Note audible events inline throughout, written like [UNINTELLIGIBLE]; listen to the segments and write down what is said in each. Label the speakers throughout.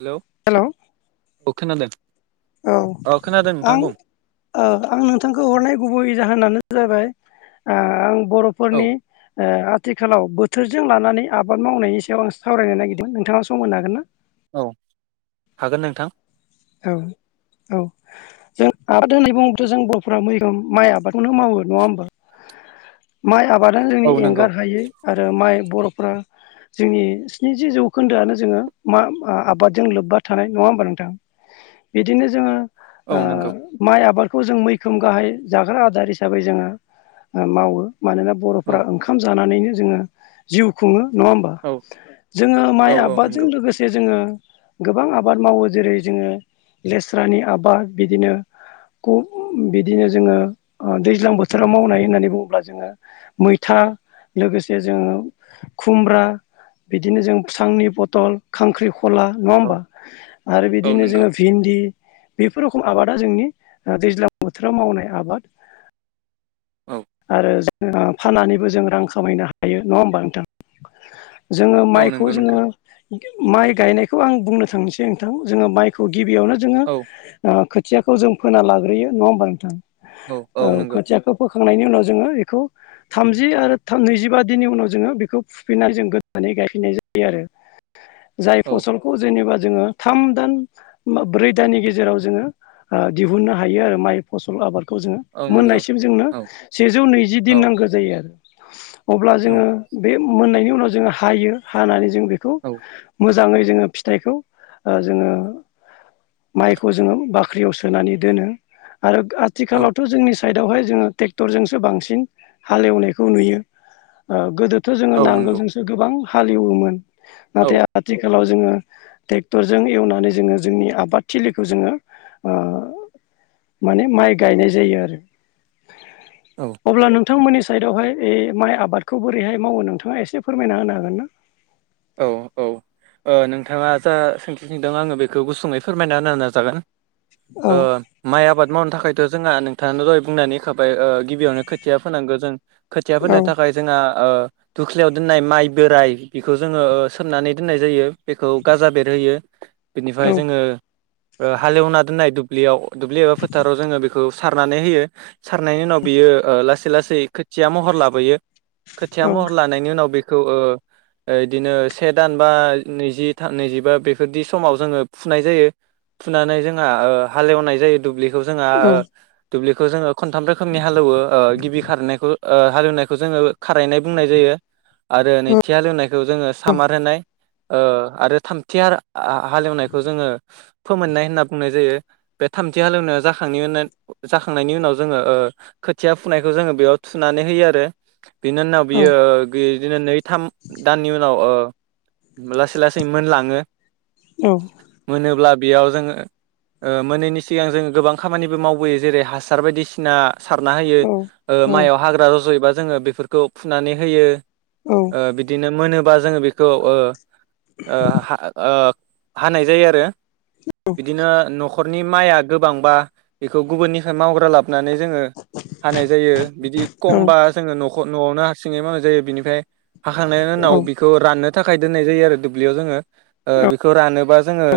Speaker 1: हेल'
Speaker 2: hello
Speaker 1: अ खोनादों।
Speaker 2: औ
Speaker 1: नोंथां
Speaker 2: आं
Speaker 1: बुं
Speaker 2: ओ आं नोंथांखौ हरनाय गुबै जाहोनानो। जाबाय आं
Speaker 1: औ
Speaker 2: बर'फोरनि आथिखालाव बोथ थोरजों लानानै आबाद मावनायनि सायाव आं सावरायनो नागिरदों नोंथाङा सम होन हागोन ना?
Speaker 1: औ हागोन नोंथां।
Speaker 2: औ औ जों आबाद होनाय बुङोथ' जों बर'फोरा मैखोम माइ आबादखौनो मावो नङा होमबा? माइ आबादानो जोंनि
Speaker 1: औ नंगौ
Speaker 2: एंगार हायो आरो माइ बर'फ्रा। जोंनि स्निजि जौखोन्दोआनो जोङो मा आबादजों लोब्बा थानाय नङा होमबा नोंथां? बिदिनो जोङो
Speaker 1: औ नंगौ
Speaker 2: माइ आबाद खौ जों मैखोम गाहाय जाग्रा आदार हिसाबै जोङो ओ मावो। मानोना
Speaker 1: औ
Speaker 2: बर'फोरा ओंखाम जानानैनो जोङो जिउ खुङो। नङा होमबा
Speaker 1: औ
Speaker 2: जोङो
Speaker 1: औ
Speaker 2: माइ
Speaker 1: औ
Speaker 2: आबादजों
Speaker 1: नंगौ
Speaker 2: लोगोसे जोङो गोबां आबाद मावो जेरै जोङो लेस्रानि आबाद बिदिनो बिदिनो जोङो दैज्लां बोथोराव मावनाय होननानै बुङोब्ला जोङो मैथा लोगोसे जोङो खुमब्रा बिदिनो जों सांनि फथल खांख्रि खला नङा
Speaker 1: औ
Speaker 2: होमबा आरो
Speaker 1: औ
Speaker 2: बिदिनो
Speaker 1: नंगौ
Speaker 2: जोङो भिन्दि बेफोर रखम आबादा जोंनि दैज्लां बोथोराव मावनाय आबाद।
Speaker 1: औ
Speaker 2: आरो जो फाननानैबो जों रां खामायनो हायो नङा होमबा नोंथां? जोङो
Speaker 1: औ
Speaker 2: माइखौ
Speaker 1: नंगौ
Speaker 2: जोङो
Speaker 1: नोंथां
Speaker 2: माइ गायनायखौ आं बुंनो थांसै नोंथां जोङो माइखौ। गिबियावनो जोङो
Speaker 1: औ
Speaker 2: खोथियाखौ जों फोना लाग्रोयो नङा होमबा नोंथा? औ खोथियाखौ फोखा खांनायनि उनाव जोङो इखौ थामजि आरो नैजिबा दिननि उनाव जोङो बेखौ फुफिननानै जों गोदानै गायफिननाय जायो आरो, जाय
Speaker 1: औ
Speaker 2: फसलखौ जेनेबा। जोङो, थाम दान बा ब्रै दाननि गेजेराव जोङो ओ दिहुननो हायो आरो माइ फसल आबाद खौ जोङो
Speaker 1: औ नंगौ
Speaker 2: मोननायसिम जोंनो
Speaker 1: औ
Speaker 2: सेजौ नैजि दिन
Speaker 1: औ
Speaker 2: नांगौ जायो आरो अब्ला
Speaker 1: औ
Speaker 2: जोङो बे मोननायनि उनाव जोङो हायो, हानानै जों बेखौ मो
Speaker 1: औ
Speaker 2: मोजाङै जोङो फिथाइखौ ओ जोङो माइखौ जोङो बाख्रियाव सोनानै दोनो आरो
Speaker 1: औ
Speaker 2: आथिखालावथ' जोंनि साइदआवहाय जोङो टेक क्टरजोंसो बांसिन हालेवनायखौ नुयो, ओ गोदोथ' जोङो
Speaker 1: औ नंगौ
Speaker 2: नांगोलजोंसो गोबां हालेवोमोन,
Speaker 1: औ
Speaker 2: नाथाय आथिखालाव जोङो ट्रेक्टरजों एवनानै जोङो जोंनि आबाद थिलिखौ जोङो ओ माने माइ गायनाय जायो आरो,
Speaker 1: औ
Speaker 2: अब्ला नों थांमोननि साइदआवहाय इ माइ आबादखौ बोरैहाय मावो नोंथाङा एसे फोरमायना होनो हागोन ना?
Speaker 1: औ औ ओ नोंथाङा जा सोंथि सोंदों आङो बेखौ गुसुङै फोरमायना होनो नाजागोन ओ
Speaker 2: औ
Speaker 1: माइ आबाद मावनो थाखाय थ' जोंहा नोंथाङानो दहाय बुंनानै होखाबाय ओ गिबियावनो खोथिया फोनांगो जों, खोथिया फोनो
Speaker 2: नंगौ
Speaker 1: थाखाय जोंहा ओ दुख्लियाव दोननाय माइ बोराय बे बेखौ जोङो ओ सोमनानै दोननाय जायो, बेखौ गाजा बेरहोयो, बिनिफ्राय
Speaker 2: औ
Speaker 1: जोङो ओ हालेवना दोननाय दुब्लियाव, दुब्लि एबा फोथाराव जोङो बेखौ सारनानै होयो, सारनायनि उनाव बियो ओ ओ लासै लासै खोथिया महर लाबोयो खोथिया महर
Speaker 2: नंगौ
Speaker 1: लानायनि उनाव बेखौ ओ ओ इदिनो से दान बा नैजि नैजिबा बेफोरदि समाव जोङो फुनाय जायो फुनानै जोंहा ओ हालेवनाय जायो दुब्लि खौ जोङा, ओ दुब्लिखौ जोङो खथाम रोखोमनि हालौवो, गिबि खारिनायखौ ओ हालेवनायखौ जोङो खारायनाय बुंनाय जायो आरो नैथि हालेवनायखौ जोङो सामार होनाय ओ आरो थामथि आर हा हालेवनायखौ जोङो फोमोननाय होनना बुंनाय जायो बे थामथि हालेवनायाव जाखांनि जाखांनायनि उनाव जोङो ओ खोथिया फुनायखौ जोङो बेयाव थुनानै नानै होयो आरो, बिनि उनाव बियो ओ बिदिनो नै, थाम दाननि उनाव ओ लासै लासै मोनलाङो, मोनोब्ला बेयाव जोङो ओ मोनैनि सिगां जोङो गोबां खामानिबो मावबोयो जेरै हासार बायदिसिना सारना होयो, ओ माइआव हाग्रा रज'योबा जोङो बेफोरखौ फुनानै होयो।
Speaker 2: औ
Speaker 1: ओ बिदिनो मोनोबा जोङो बेखौ ओ ओ हा ओ हानाय जायो आरो, बिदिनो न'खर नि माइआ गोबांबा बेखौ गुबुननिफ्राय मावग्रा लाब नानै जोङो हानाय जायो, बिदि कमबा जोङो न न'आवनो हारसिंङै मावनाय जायो, बिनिफ्राय हाखांनायनि उनाव बिखौ राननो थाखाय दोननाय जायो आरो दुब्लियाव जोङो, ओ बेखौ रानोबा जोङो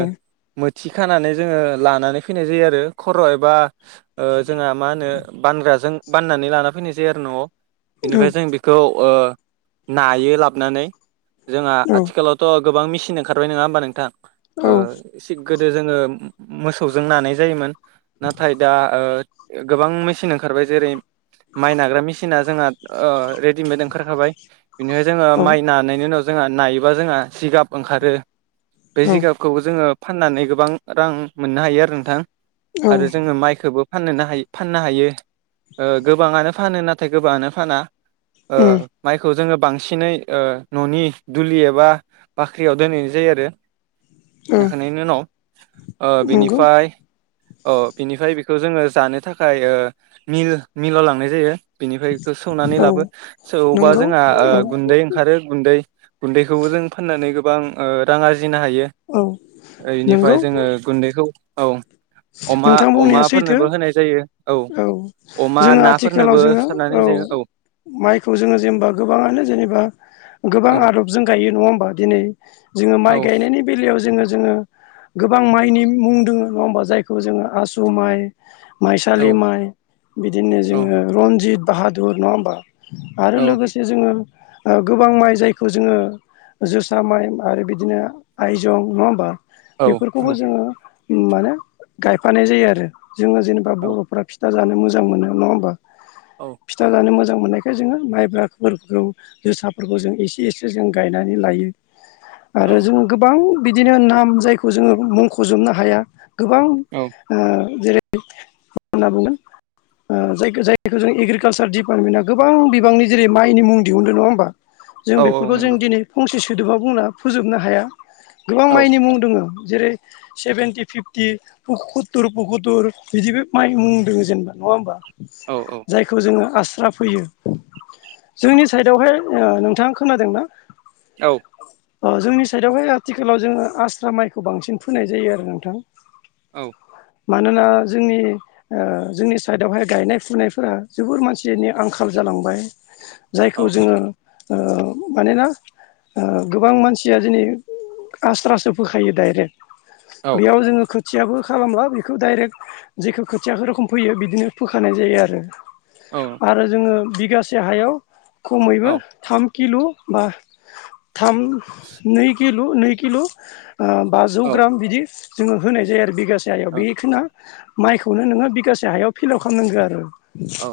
Speaker 1: मो थि खानानै जोङो लानानै फैनाय जायो आरो, खर' एबा ओ जोंहा मा होनो बानग्राजों बाननानै लाना फैनाय जायो आरो न'आव, बेनिफ्राय जों बेखौ ओ नायो लाबनानै, जोंहा आथिखालावथ' गोबां मिसिन ओंखारबाय नोङा होमबा नोंथां? ओ थिग गोदो जोङो मोसौजों नानाय जायोमोन नाथाय दा ओ गोबां मेचिन ओंखारबाय जेरै माइ नाग्रा मेसिना जोंहा ओ रेडिमेड ओंखारखाबाय, बिनिफ्रायाय जोङो माइ नानायनि उनाव जोंहा नायोबा जोंहा जिगाब ओंखारो, बे जिगाबखौबो जोङो फाननानै गोबां रां मोननो हायो आरो नोंथां, आरो जोङो माइखोबो फाननोनो हायो, फाननो हायो ओ गोबाङानो फानो नाथाय गोबाङानो फाना ओ माइखौ जोङो बांसिनै ओ न'नि दुलि एबा बाख्रियाव दोनैनाय जायो आरो गाखोनायनि उनाव ओ बेनिफ्राय ओ बिनिफाय बेखौ जोङो जानो थाखाय ओ मिल मिलाव लांनाय जायो। बिनिफाय बेखौ सौनानै लाबो सौबा जोंहा ओ
Speaker 2: औ
Speaker 1: गुन्दै ओंखारो गुन्दै गुन्दैखौबो जों फाननानै गोबां ओ रां आरजियो आरजिनो हायो
Speaker 2: औ नंगौ
Speaker 1: ओनिफाय जोङो गुन्दैखौ औ अमा
Speaker 2: नोंथां बुंनाया सैथो
Speaker 1: अमाफोरनोबो होनाय जायो औ अमा
Speaker 2: जोङो आथिखालाव
Speaker 1: नाफोरनोबो
Speaker 2: जोङो
Speaker 1: सारनानै जायो औ।
Speaker 2: माइखौ जोङो जेनेबा गोबाङानो जेनेबा गोबां
Speaker 1: औ
Speaker 2: आदबजों गायो नङा होमबा दिनै जोङो
Speaker 1: औ
Speaker 2: माइ गायनायनि बेलायाव जोङो जोङो गोबां माइनि मुं दोङो नङा होमबा जायखौ जोङो आसु माइ
Speaker 1: औ
Speaker 2: माइसालि माइ बिदिनो
Speaker 1: औ
Speaker 2: जोङो रनजित बाहादुर नङा होमबा आरो
Speaker 1: औ
Speaker 2: लोगोसे जोङो गोबां माइ जायखौ जोङो जोसा माइ आरो बिदिनो आयजं नङा होमबा
Speaker 1: औ औ
Speaker 2: बेफोरखौबो जोङो माने गायफानाय जायो आरो जोङो जेनेबा
Speaker 1: औ
Speaker 2: बर'फोरा फिथा जानो मोजां मोनो नङा होमबा फिथा जानो मोजां मोजां मोननायखाय जोङो माइब्राफोरखौ जोसाफोरखौ जों इसे इसे जों गायनानै लायो। आरो
Speaker 1: औ
Speaker 2: जों गोबां बिदिनो नाम जायखौ जोङो मुंख'जोबनो हाया गोबां
Speaker 1: औ
Speaker 2: ओ जेरै होनना बुंगोन गो ओ जाय जायखौ जों एग्रिकालसार दिडिपार्टमेन्टआ गोबां बिबांनि जेरै माइनि मुं दिहुनदों नङा होमबा जों
Speaker 1: औ औ
Speaker 2: बेफोरखौ जों
Speaker 1: नंगौ
Speaker 2: दिनै फंसे सोदोबा बुंना फोजोबनो हाया गोबां
Speaker 1: औ
Speaker 2: माइनि मुं दङ जेरै सेभेेनटि फिफ थि पकतर पकतर बिदिबो माइ मुंदों जेनेबा नङा होमबा
Speaker 1: औ औ
Speaker 2: जायखौ जोङो आस स्रा फैयो जोंनि साइडआवहाय ओ नोंथाङा खोनादोंना?
Speaker 1: औ।
Speaker 2: अ जोंनि साइडआवहाय आथिखालाव जोङो आस्रा माइखौ बांसिन फोनाय जायो आरो नोंथां
Speaker 1: औ
Speaker 2: मानोना जोंनि ओ जोंनि साइडआवहाय गायनाय फुनायफोरा जोबोर मानसिनि आंखाल जा जालांबाय जायखौ जोङो ओ मानोना ओ गोबां मानसिया दिनै आस्रासो फोखायो डाइरेक्ट बेयाव जोङो खोथियाबो खालामला बेखौ डाइरेक्ट जेखौ खोथिया रोखोम फैयो बिदिनो फोखानाय जायो आरो
Speaker 1: औ
Speaker 2: आरो जोङो बिगासे हायाव खमैबो
Speaker 1: औ
Speaker 2: थाम किल' बा थाम नै किल' नै किल' ओ बाजौ
Speaker 1: औ
Speaker 2: ग्राम बिदि जोङो होनाय जायो आरो बिगासे हायाव
Speaker 1: औ
Speaker 2: [UNINTELLIGIBLE] माइखौनो नोङो बिगासे हायाव फिलाव खालामनांगौ आरो
Speaker 1: औ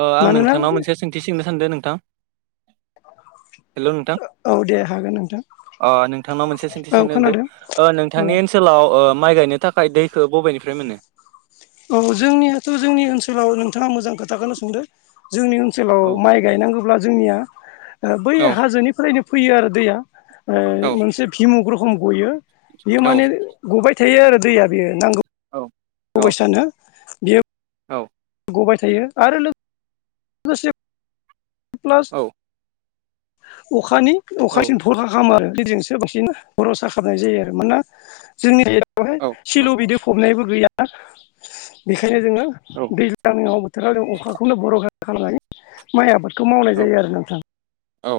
Speaker 1: ओ आं
Speaker 2: मानोना
Speaker 1: नोंथांनाव मोनसे सोंथि सोंनो सानदों नोंथां हेल' नोंथां
Speaker 2: औ दे हागोन नोंथां
Speaker 1: ओ नोंथांनाव मोनसे सोंथि
Speaker 2: औ
Speaker 1: सोंनो होनदो
Speaker 2: खोनादों
Speaker 1: ओ
Speaker 2: औ
Speaker 1: नोंथांनि ओनसोलाव ओ माइ गायनो थाख हाय दैखो बबेनिफ्राय मोनो?
Speaker 2: औ जोंनियाथ' जोंनि ओनसोलाव नोंथाङा मोजां खोथाखौनो सोंदो जोंनि ओनसोलाव
Speaker 1: औ
Speaker 2: माइ गायनांगोब्ला जोंनिया ओ बै
Speaker 1: औ
Speaker 2: हाजोनिफ्रायनो फैयो आरो दैया ओ
Speaker 1: औ
Speaker 2: मोनसे भिमुक रखम गयो बियो
Speaker 1: औ
Speaker 2: माने गबाय थयो आरो दैया बियो नांगौ
Speaker 1: औ औ
Speaker 2: अबयसानो बियो
Speaker 1: औ
Speaker 2: गबाय थायो आरो लोग [UNINTELLIGIBLE] गोसे [UNINTELLIGIBLE] प्लास
Speaker 1: औ
Speaker 2: अखानि
Speaker 1: औ
Speaker 2: अखासिम फरखा खालामो आरो लिजोंसो बांसिन बर'सा खालामनाय जायो आरो मानोना जोंनि बेवहाय सिल' बिदि फबनायबो गैया बे बेखायनो जोङो
Speaker 1: औ
Speaker 2: दैज्लांनि बोथोराव जों अखाखौनो भरखा खालामनानै माइ आबाद बेखौ मावनाय
Speaker 1: औ
Speaker 2: जायो आरो नोंथां।
Speaker 1: औ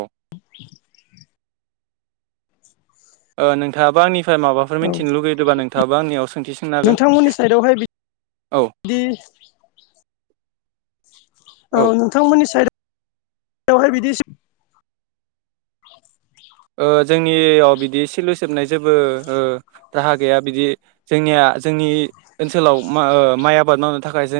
Speaker 1: ओ नोंथाङाबो आंनि फ्राय माबाफोर
Speaker 2: औ
Speaker 1: मिथिनो लुगैदोंबा नोंथाङाबो आंनियाव सोंथि सोंनो‌ हागोन! औ
Speaker 2: दि औ नोंथांमोननि साइदावहाय बिदि
Speaker 1: ओ जोंनियाव बिदि सिलु सोबनाय जेबो ओ राहा गैया बिदि जोंनिया जोंनि ओनसोलाव‌ मा ओ माइ आबाद मावनो थाखाय जोंनिथिं-